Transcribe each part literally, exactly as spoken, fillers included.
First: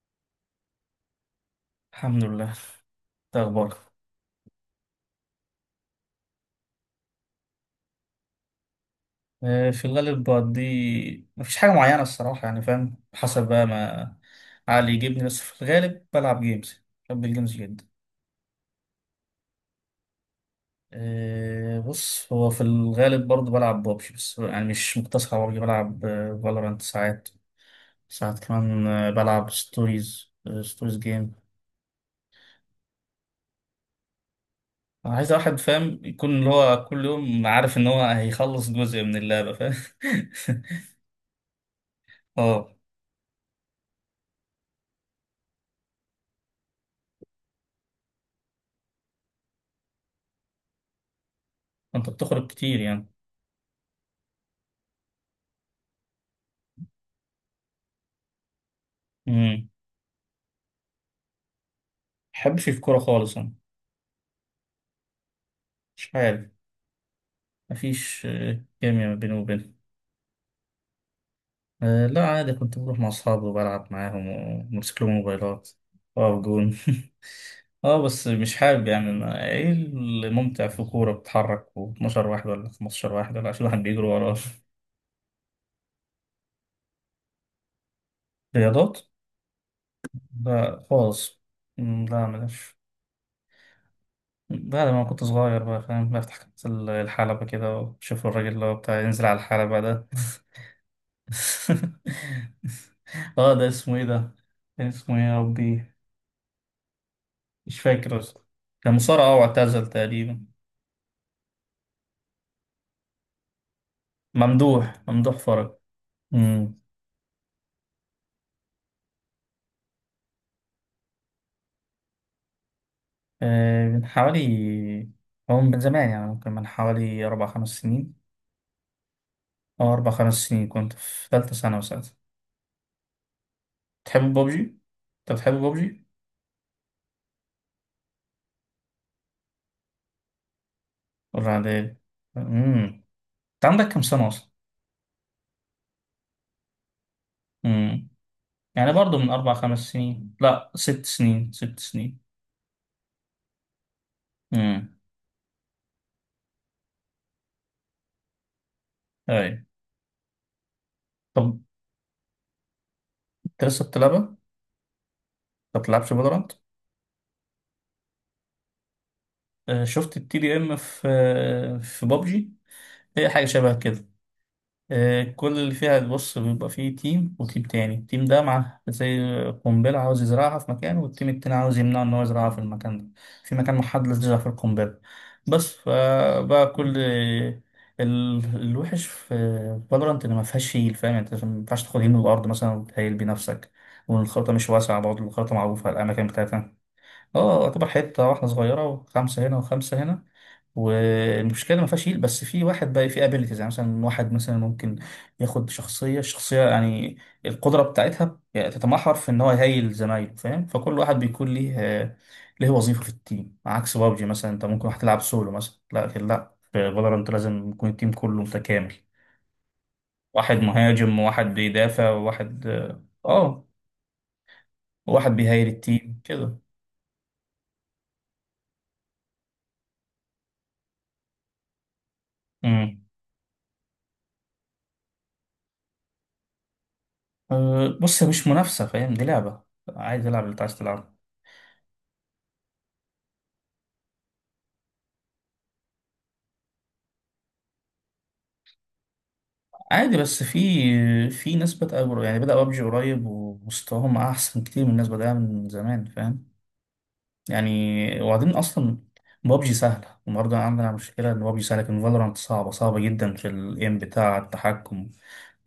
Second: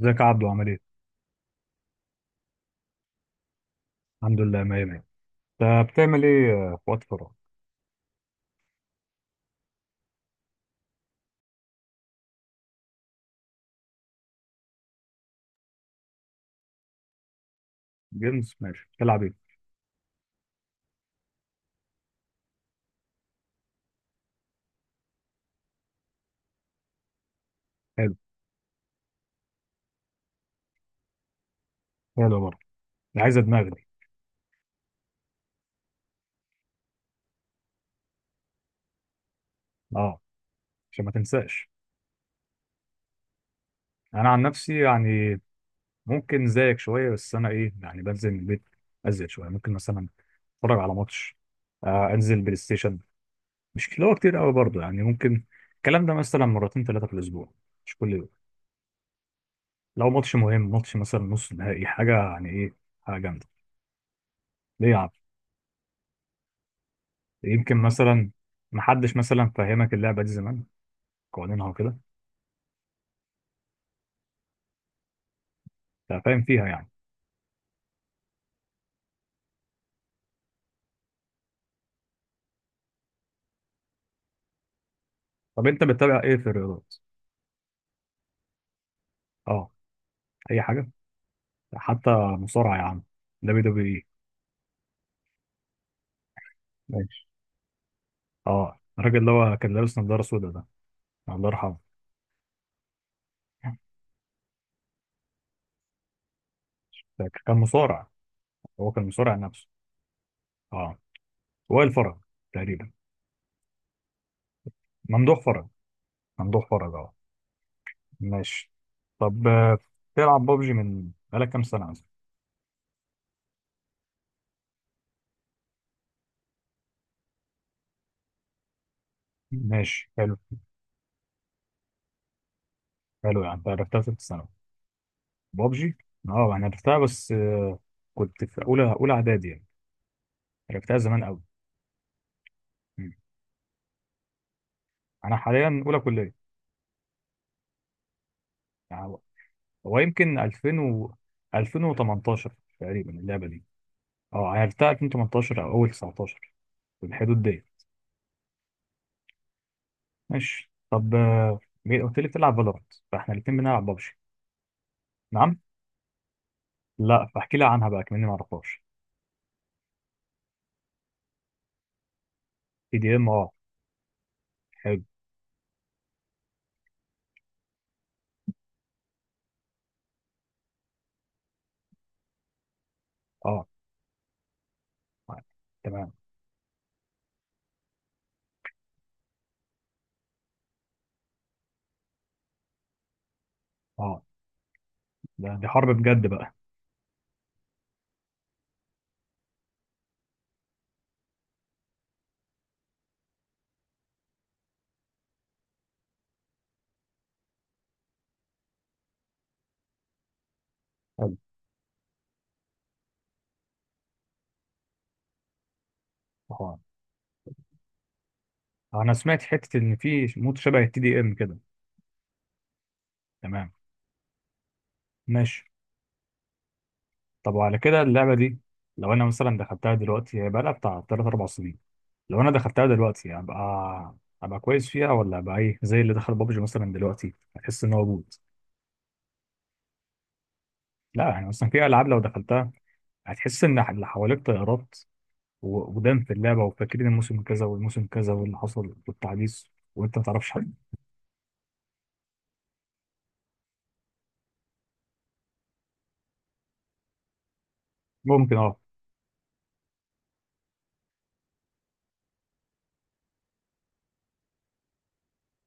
ازيك يا عبدو عامل ايه؟ الحمد لله. إيه اخبارك؟ الحمد لله مية مية. انت بتعمل ايه آه، في وقت فراغ؟ آه، في الغالب بقضي مفيش حاجه معينه الصراحه، يعني فاهم، حسب بقى ما عقلي يجيبني، بس في الغالب بلعب جيمز، بحب الجيمز جدا. جيمز ماشي بتلعب ايه؟ آه، بص، هو في الغالب برضه بلعب بابجي، بس يعني مش مقتصر على بابجي، بلعب فالورانت ساعات. حلو. ساعات كمان آه، بلعب ستوريز، ستوريز جيم. حلو برضه. دي عايزة دماغ دي. انا عايز واحد فاهم، يكون اللي هو كل يوم عارف ان هو هيخلص جزء من اللعبه، فاهم. اه، عشان ما تنساش. اه. انا عن نفسي، يعني ممكن زيك شوية، بس انا ايه يعني بنزل من البيت ازيد شوية. ممكن مثلا اتفرج على ماتش، آه انت انزل بتخرج بلاي كتير؟ ستيشن. مش اللي هو كتير قوي برضه، يعني ممكن الكلام ده مثلا مرتين ثلاثة في الاسبوع، مش كل يوم. يعني لو ماتش مهم، ماتش مثلا نص نهائي، حاجة يعني بحبش ايه، الكورة حاجة خالص جامدة. أنا. ليه يا عم؟ مش عارف. يمكن مفيش مثلا آه، كيميا ما محدش بيني مثلا وبينهم. فهمك اللعبة دي زمان، قوانينها وكده. آه، لا عادي، كنت بروح مع أصحابي وبلعب معاهم وبمسك لهم موبايلات أنت وأقف فاهم فيها جون. يعني. اه بس مش حابب يعني. أنا ايه الممتع في كورة بتتحرك و12 واحد ولا خمستاشر واحد ولا عشرين واحد بيجروا وراه؟ طب أنت بتتابع إيه في الرياضات؟ رياضات؟ أه، أي لا حاجة خالص. مم، حتى. لا مصارعة ملاش. يا عم، دبليو دبليو إي. بعد ما كنت صغير بقى، فاهم، بفتح كاس ماشي. الحلبة كده وأشوف الراجل اللي هو أه، بتاع الراجل ينزل اللي على هو كان الحلبة لابس ده. نضارة سودا ده، الله يرحمه. اه ده اسمه ايه ده؟ كان اسمه ايه يا ربي؟ فاكر. كان مش مصارع. فاكر اصلا. هو كان كان مصارع، مصارع اه، نفسه. واعتزل تقريبا. أه، وائل فرج، تقريبا. ممدوح ممدوح ممدوح فرج. فرج. ممدوح امم. فرج، أه. ماشي. طب آه، تلعب ببجي من بقالك كام سنة مثلا؟ آه من حوالي. هو من زمان يعني، ممكن من حوالي اربع خمس سنين. اه ماشي اربع خمس حلو. سنين، كنت في ثالثة ثانوي ساعتها. حلو، يعني أنت عرفتها في ثالثة تحب ثانوي. بابجي؟ انت بتحب بابجي، بابجي؟ اه انا لعبتها، بس آه، كنت في اولى اولى اعدادي يعني، لعبتها زمان قوي. ولا عادي؟ امم. مم. انت عندك كام سنة اصلا؟ انا حاليا اولى كليه. امم. يعني يعني برضو من اربع خمس هو سنين، يمكن لا ألفين ست و سنين، ست سنين. ألفين وتمنتاشر تقريبا اللعبه دي. اه، لعبتها امم. ألفين وتمنتاشر او اول تسعتاشر، في الحدود دي. ايوه. ماشي. طب طب آه، مين- قلت لي بتلعب فالورانت، فاحنا الاثنين انت لسه بنلعب بابجي. بتلعبها؟ نعم. ما بتلعبش فالورانت؟ لا، فاحكي لي عنها بقى كمان، ما اعرفهاش. آه، شفت التي دي ام في آه، في بابجي؟ في دي ام، هي حاجه اه. شبه كده. حلو. آه، كل اللي فيها، بص، بيبقى فيه تيم وتيم تاني، التيم ده مع زي قنبله عاوز يزرعها في مكان، والتيم التاني عاوز يمنعه ان هو يزرعها في المكان ده، في اه. مكان محدد يزرع فيه القنبله. بس تمام. فبقى كل ال- الوحش في فالورانت ان ما فيهاش هيل، فاهم، يعني انت ما ينفعش تاخد هيل من الارض مثلا وتهيل بنفسك. اه. والخريطه مش واسعه برضه، الخريطه ده دي معروفه حرب بجد الاماكن بقى. بتاعتها. اه يعتبر حته واحده صغيره، وخمسه هنا وخمسه هنا. والمشكله ما فيهاش هيل، بس في واحد بقى في ابيلتيز، يعني مثلا واحد مثلا ممكن ياخد شخصيه، الشخصيه يعني القدره بتاعتها يعني تتمحور في ان هو يهيل زمايله، فاهم، فكل واحد حلو. بيكون ليه آه، ليه وظيفه في التيم. عكس بابجي مثلا، انت ممكن واحد تلعب سولو مثلا، لكن لا، في اه، فالورانت لازم يكون التيم كله متكامل. انا سمعت حته ان في واحد مود شبه التي مهاجم دي ام وواحد كده. بيدافع وواحد اه آه، تمام. وواحد ماشي. بيهيل التيم كده. طب وعلى كده اللعبة دي، لو أنا مثلا دخلتها دلوقتي، هي بقالها بتاع تلات أربع سنين، لو أنا دخلتها دلوقتي أبقى أبقى كويس فيها، ولا أبقى إيه زي اللي دخل بابجي مثلا دلوقتي، هتحس أه، إن هو بص هي بوت. مش منافسة، فاهم، دي لعبة عادي، العب اللي انت عايز تلعبه. لا، يعني مثلا في ألعاب لو دخلتها هتحس إن اللي حواليك طيارات، و- ودم في اللعبة، وفاكرين الموسم كذا والموسم كذا واللي حصل والتحديث، عادي وأنت ما بس تعرفش في حاجة. في ناس بدأ قر- يعني بدأ ببجي قريب ومستواهم أحسن كتير من الناس بدأها من زمان، فاهم. يعني وبعدين ممكن، أه. أصلا ببجي سهلة، وبرضه عندنا مشكلة إن ببجي سهلة لكن فالورانت صعبة، صعبة جدا في الإيم بتاع التحكم.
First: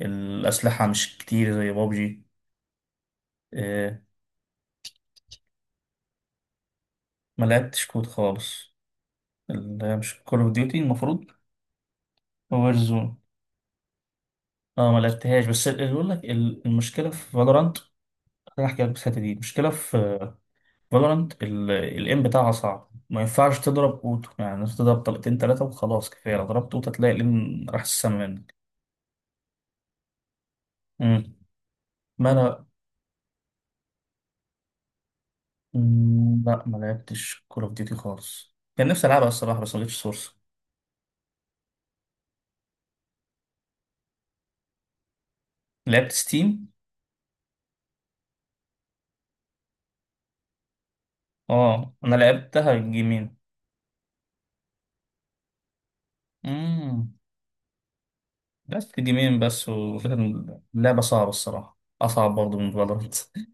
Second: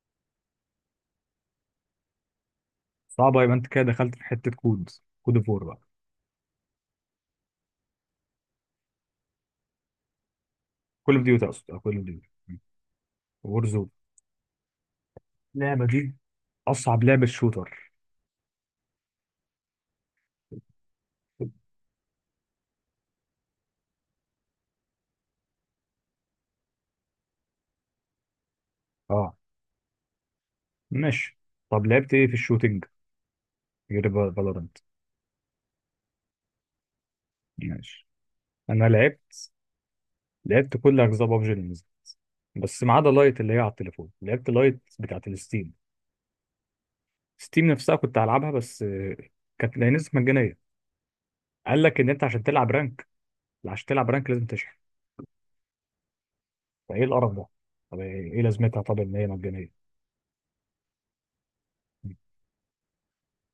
الأسلحة مش كتير زي ببجي. صعبة، يبقى أنت كده أه، دخلت في حتة كود، كود أوف وور بقى. ما لعبتش كود خالص. اللي هي مش كول أوف ديوتي كول أوف المفروض؟ ديوتي، أقصد أه كول أوف ديوتي. وورزون. وور زون. اه ما لعبتهاش. بس اللي اللعبة يقول دي لك ال- أصعب المشكله في لعبة فالورانت، شوتر. خليني احكي لك. بس الحته دي، المشكله في فالورانت الام بتاعها صعب، ما ينفعش تضرب اوتو، يعني انت تضرب طلقتين ثلاثه وخلاص كفايه، لو ضربت اوتو تلاقي الام راح السما منك. اه. مم. ماشي. طب لعبت ايه ما في انا الشوتينج غير فالورانت؟ مم، لا ما لعبتش كول اوف ديوتي ماشي. خالص، انا كان نفسي العبها لعبت الصراحه بس ما جبتش سورس. لعبت كل اجزاء بابجي اللي نزلت، بس ما عدا لايت اللي هي على التليفون. لعبت لايت بتاعت الستيم. لعبت ستيم. ستيم نفسها كنت هلعبها بس آه، كانت لها نسخة مجانية. قال اه لك ان انا انت عشان تلعب لعبتها رانك، جيمين. لا، عشان تلعب رانك لازم تشحن. فايه امم. القرف ده؟ طب ايه إيه لازمتها طب لعبت ان هي جيمين مجانية؟ بس، وكان لعبه صعبه الصراحه، اصعب برضه من فالورانت.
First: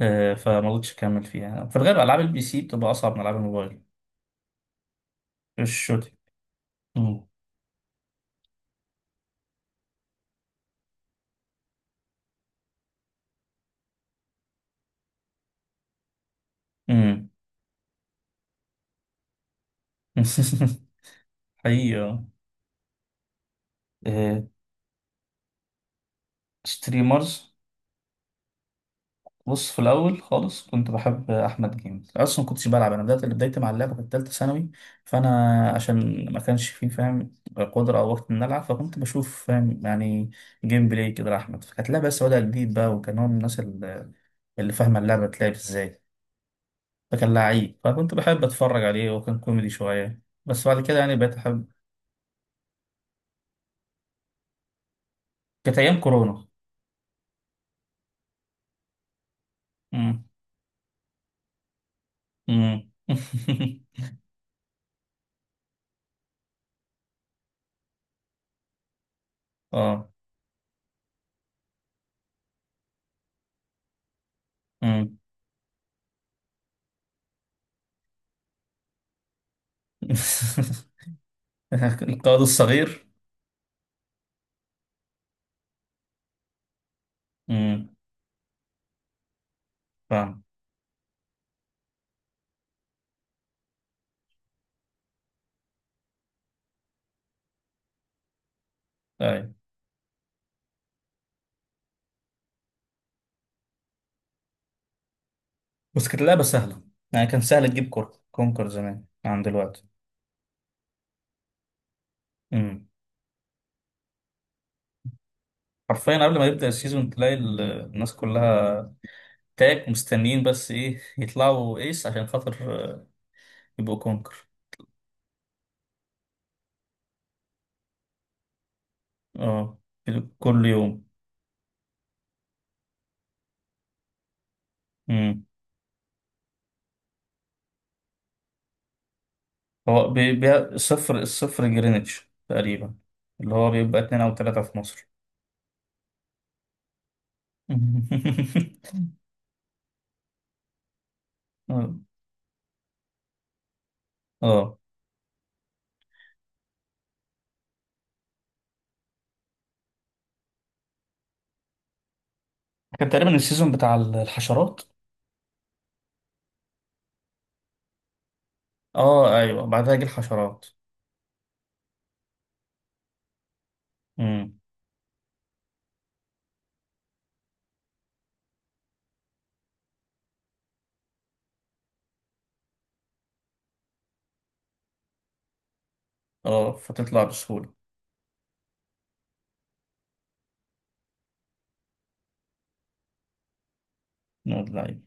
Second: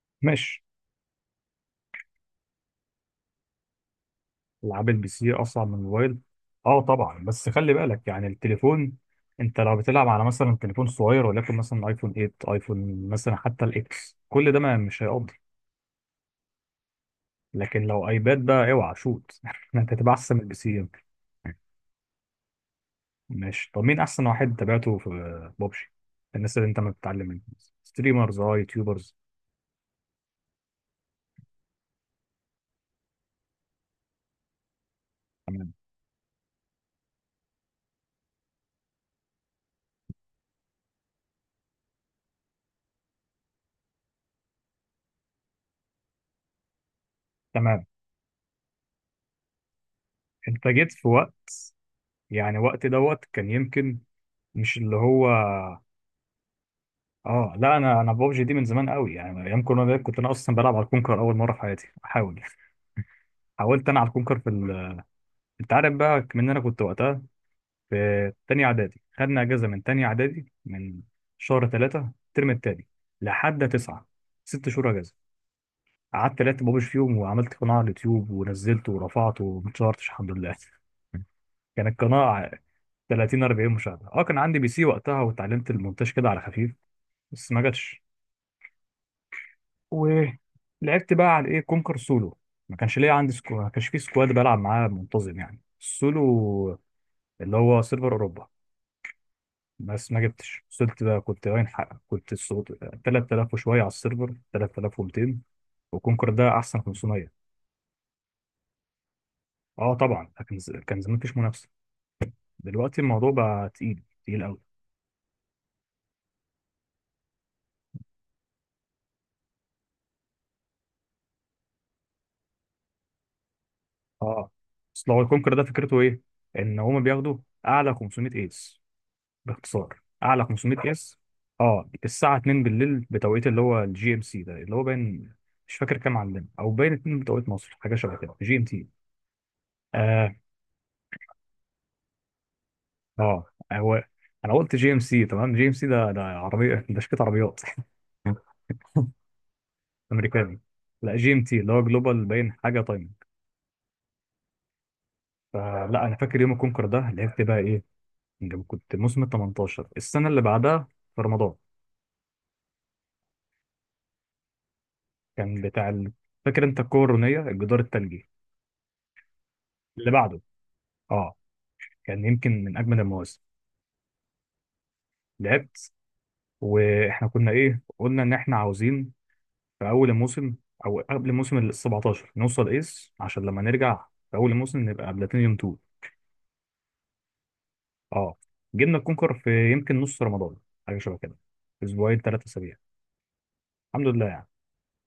آه، ماشي. فما قدرتش اكمل فيها. في الغالب العاب البي سي بتبقى اصعب من العاب الموبايل. العاب البي سي اسرع من الشوتي. الموبايل. اه طبعا، بس خلي بالك، يعني التليفون، انت لو بتلعب على مثلا تليفون صغير، ولكن مثلا ايفون تمنية، ايفون مثلا حتى الاكس، كل ده ما مش هيقضي. امم. لكن لو ايباد بقى، اوعى شوت، انت هتبقى احسن من البي سي يمكن. حقيقة. ماشي. طب مين احسن آه، واحد تابعته في بابجي، الناس اللي انت ما بتتعلم منهم؟ ستريمرز. ستريمرز. اه، يوتيوبرز. بص في الأول خالص كنت بحب أحمد جيمز، أصلا ما كنتش بلعب، أنا بدأت بدايتي مع اللعبة كانت تالتة ثانوي، فأنا تمام. عشان ما كانش فيه، فاهم، قدرة أو وقت إن ألعب، فكنت بشوف، فاهم، يعني جيم بلاي كده لأحمد، فكانت لعبة بس بدأ جديد بقى، وكان هو من الناس اللي اللي فاهمة اللعبة بتلعب إزاي، فكان لعيب، تمام. فكنت بحب أتفرج عليه، وكان كوميدي شوية، انت بس بعد جيت كده في يعني بقيت وقت، أحب. يعني وقت دوت كان يمكن، مش اللي هو، كانت أيام كورونا. اه لا، انا انا ببجي دي من زمان قوي، يعني ايام كورونا ده كنت امم. انا اصلا بلعب على الكونكر اول مره في حياتي احاول. امم. حاولت انا على الكونكر في ال... انت عارف بقى من انا كنت وقتها في تانية اعدادي. خدنا اجازه من تانية اه. اعدادي من شهر ثلاثة الترم التاني لحد تسعة، ست شهور اجازه. مم. قعدت لعبت ببجي فيهم، وعملت قناه على اليوتيوب ونزلته ورفعته وما اتشهرتش الحمد لله. كانت القائد قناه الصغير. تلاتين اربعين مشاهده. اه كان عندي بي سي وقتها، واتعلمت المونتاج كده على خفيف، بس ما امم. جاتش. فاهم. ولعبت بقى على ايه كونكر سولو. ما كانش ليا عندي سكو... ما كانش في سكواد بلعب معاه منتظم، يعني السولو اللي هو سيرفر اوروبا، ايوه. بس ما جبتش. وصلت بقى، كنت باين حق، كنت الصوت ثلاثة آلاف وشويه على السيرفر، تلاتلاف ومتين، بس كانت وكونكر اللعبه ده احسن سهله، يعني خمسمية. كان سهل تجيب كور كونكر زمان عن دلوقتي. اه طبعا، لكن ز- كان زمان مفيش منافسه، امم. دلوقتي الموضوع بقى تقيل تقيل قوي. حرفيا قبل ما يبدا السيزون تلاقي ال- الناس كلها تاك مستنيين بس ايه يطلعوا ايس عشان خاطر آه، يبقوا كونكر. اه. اصل هو الكونكر ده فكرته ايه، ان هما بياخدوا اعلى خمسمية ايس، اه باختصار اعلى كل خمسمية يوم. قياس. اه، الساعه اتنين بالليل بتوقيت اللي هو الجي ام سي ده، اللي هو باين، امم. مش فاكر كام عندنا، او باين الثانية بتوقيت مصر، حاجه شبه كده، جي ام تي. هو بي- اه. بي- الصفر الصفر جرينتش تقريبا. اه. اللي هو بيبقى هو اتنين او انا تلاته قلت في جي ام مصر. سي، تمام جي ام سي ده ده عربيه، ده شركه عربيات. امريكاني. لا جي ام تي، اللي هو اه. جلوبال باين حاجه تايمنج. آه. فلا، انا فاكر يوم الكونكر ده لعبت بقى ايه، لما كنت موسم ال تمنتاشر، السنه اللي بعدها، في رمضان. كان تقريبا السيزون بتاع الحشرات. كان بتاع ال... فاكر انت الكورونيه الجدار الثلجي؟ اه ايوه بعدها يجي اللي بعده، الحشرات. اه، كان يمكن من اجمل المواسم. امم. لعبت، واحنا كنا ايه قلنا ان احنا عاوزين في اول الموسم، او قبل موسم ال سبعة عشر، نوصل ايس عشان لما نرجع في اول الموسم نبقى بلاتينيوم اتنين. اه فتطلع بسهولة. اه جبنا الكونكر في يمكن نص رمضان، حاجه شبه كده، اسبوعين ثلاثه اسابيع، الحمد لله يعني. نقول اللعيب.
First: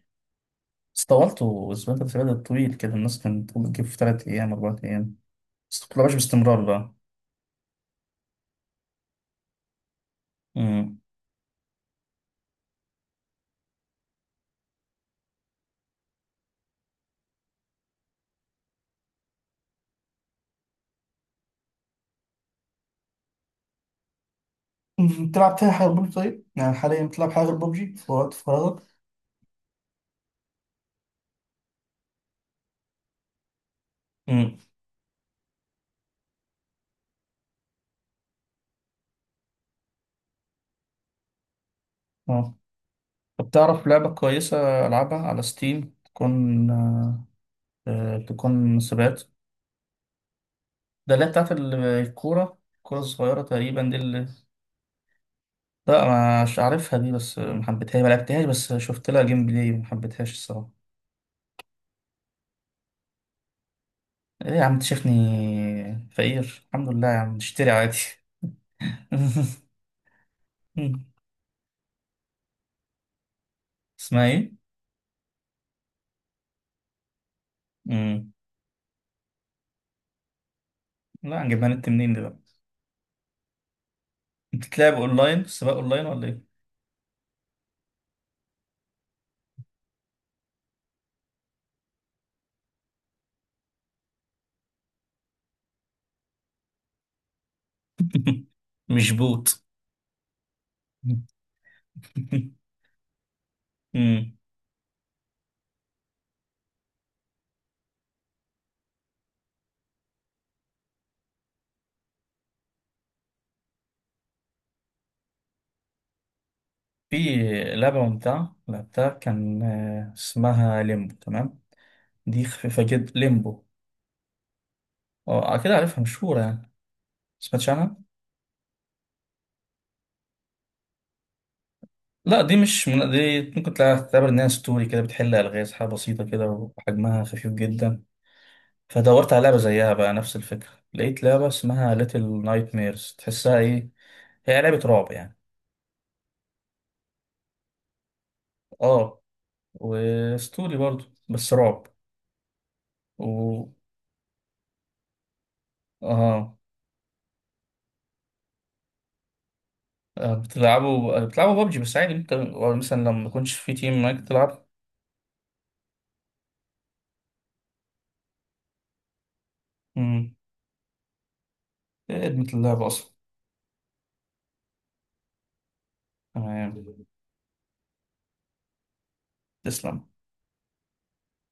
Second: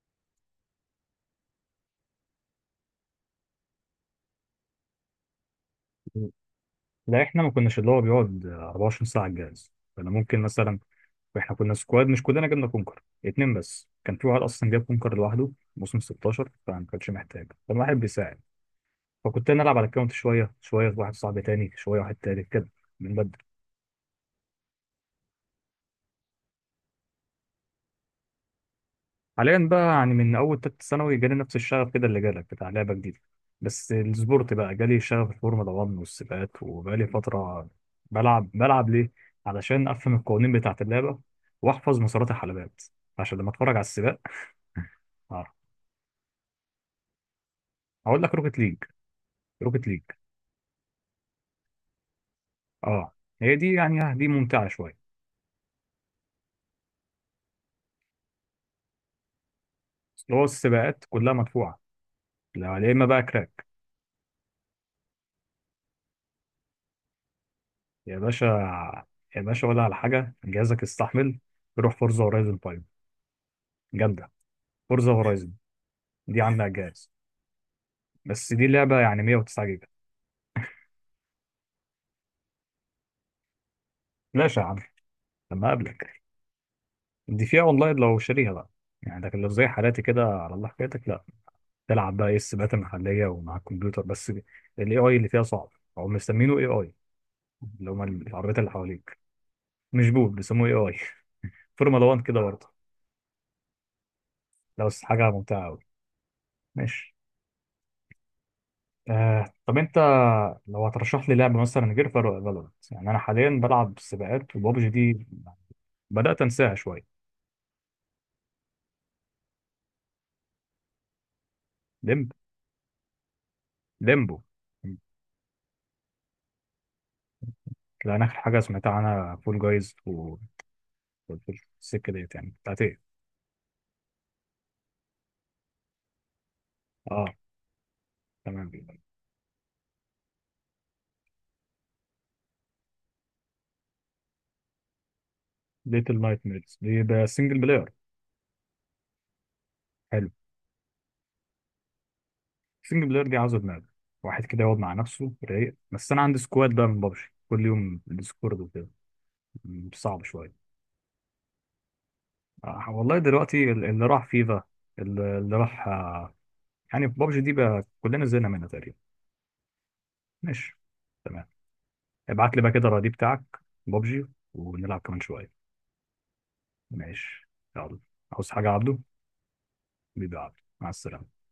بس طولته اسبوع تلات سبات، طويل كده، الناس كانت تقول تجيب في تلات ايام اربع ايام، بس متطلعش باستمرار بقى. لا احنا ما كناش اللي هو بيقعد اربعة وعشرين ساعه على الجهاز، كنا ممكن مثلا، امم. احنا كنا سكواد، مش كلنا جبنا كونكر، اتنين بس كان في واحد اصلا جاب كونكر لوحده موسم ستاشر، فما كانش محتاج، كان واحد بيساعد، فكنت انا العب على الكاونت شويه شويه، في واحد صاحبي تاني شويه، واحد تالت كده، بنبدل. مم. بتلعب تاني حاجة غير ببجي طيب؟ يعني حاليا بتلعب حاجة غير ببجي في وقت فراغك؟ حاليا بقى، يعني من اول تالتة ثانوي جالي نفس الشغف كده اللي جالك، بتاع لعبه جديده، بس السبورت امم. بقى جالي شغف الفورمولا واحد والسباقات، وبقالي فتره بلعب بلعب ليه، علشان افهم القوانين بتاعه اللعبه، واحفظ مسارات اه الحلبات، عشان لما طب اتفرج على تعرف لعبة السباق كويسة ألعبها على اعرف. ستيم تكون آه، آه، اقول لك روكت ليج. تكون سبات؟ روكت ليج، ده اللي هي بتاعت ال- الكورة، الكورة اه، الصغيرة هي دي تقريبا دي يعني، آه، اللي. دي ممتعه شويه. لا مش عارفها دي، بس ما حبيتهاش، ما لعبتهاش بس شفت لها جيم بلاي وما بس حبيتهاش هو الصراحة. السباقات كلها مدفوعه. لا يا اما بقى كراك. ايه يا عم، انت شايفني فقير؟ الحمد لله يا عم، اشتري عادي. يا باشا. يا باشا ولا على حاجة، جهازك استحمل. روح فورزا هورايزن خمسة، اسمها جامدة. ايه؟ فورزا هورايزن، دي عاملة على الجهاز، مم. بس دي لعبة يعني ميه وتسعة جيجا. لا هنجيبها نت منين دي بقى؟ بلاش يا عم. بتتلعب اونلاين؟ لما سباق اونلاين أقابلك، ولا ايه؟ دي فيها أونلاين لو شاريها بقى، يعني، لكن لو زي حالاتي كده على الله حكايتك، لا، تلعب بقى إيه السباقات المحلية ومع الكمبيوتر، بس ال إيه آي اللي فيها صعب. هو مسمينه إيه آي، اللي هما العربيات اللي مش حواليك. بوت. مش بوب، بيسموه إيه آي. فورمولا واحد كده برضه، مم. لو بس حاجة ممتعة أوي. ماشي. آه طب أنت لو هترشح لي لعبة مثلا غير فالورانت؟ يعني أنا حاليا بلعب سباقات وبابجي دي بدأت أنساها في شوية. لعبة ممتعة لعبتها كان آه، اسمها ليمبو، تمام؟ ليمب دي خفيفة جدا، ليمبو. ليمبو. اه كده عارفها، مشهورة يعني. سمعتش؟ لأن آخر حاجة سمعتها عنها فول جايز والسكة ديت، لا يعني دي بتاعت مش إيه؟ من دي، ممكن تلع- تعتبر انها ستوري كده، بتحل الغاز حاجه بسيطه كده، وحجمها أه، خفيف جدا. تمام. فدورت على لعبه زيها بقى نفس الفكره، لقيت لعبه اسمها ليتل نايت ميرز، تحسها ايه، هي لعبه رعب يعني. ليتل نايت ميرز دي بقى سنجل بلاير. اه، حلو. وستوري برضو بس رعب. سنجل بلاير دي عاوزة و دماغ، واحد كده يقعد مع نفسه رايق، بس أنا عندي اه سكواد بقى من بابجي، كل يوم ديسكورد وكده، م، صعب آه، شوية. بتلعبوا بتلعبوا بابجي بس عادي انت، آه، مثلا والله لما يكونش دلوقتي في تيم اللي راح معاك فيفا، تلعب؟ اللي اللي راح آه، يعني في بابجي دي بقى كلنا زهقنا منها تقريبا. امم. ماشي. تمام. إيه خدمه ابعت لي بقى اللعبه كده الرادي اصلا. بتاعك، بابجي، ونلعب كمان شوية. تمام. ماشي. يلا. عاوز حاجة يا عبده؟ تسلم. بيبقى عبده، مع السلامة.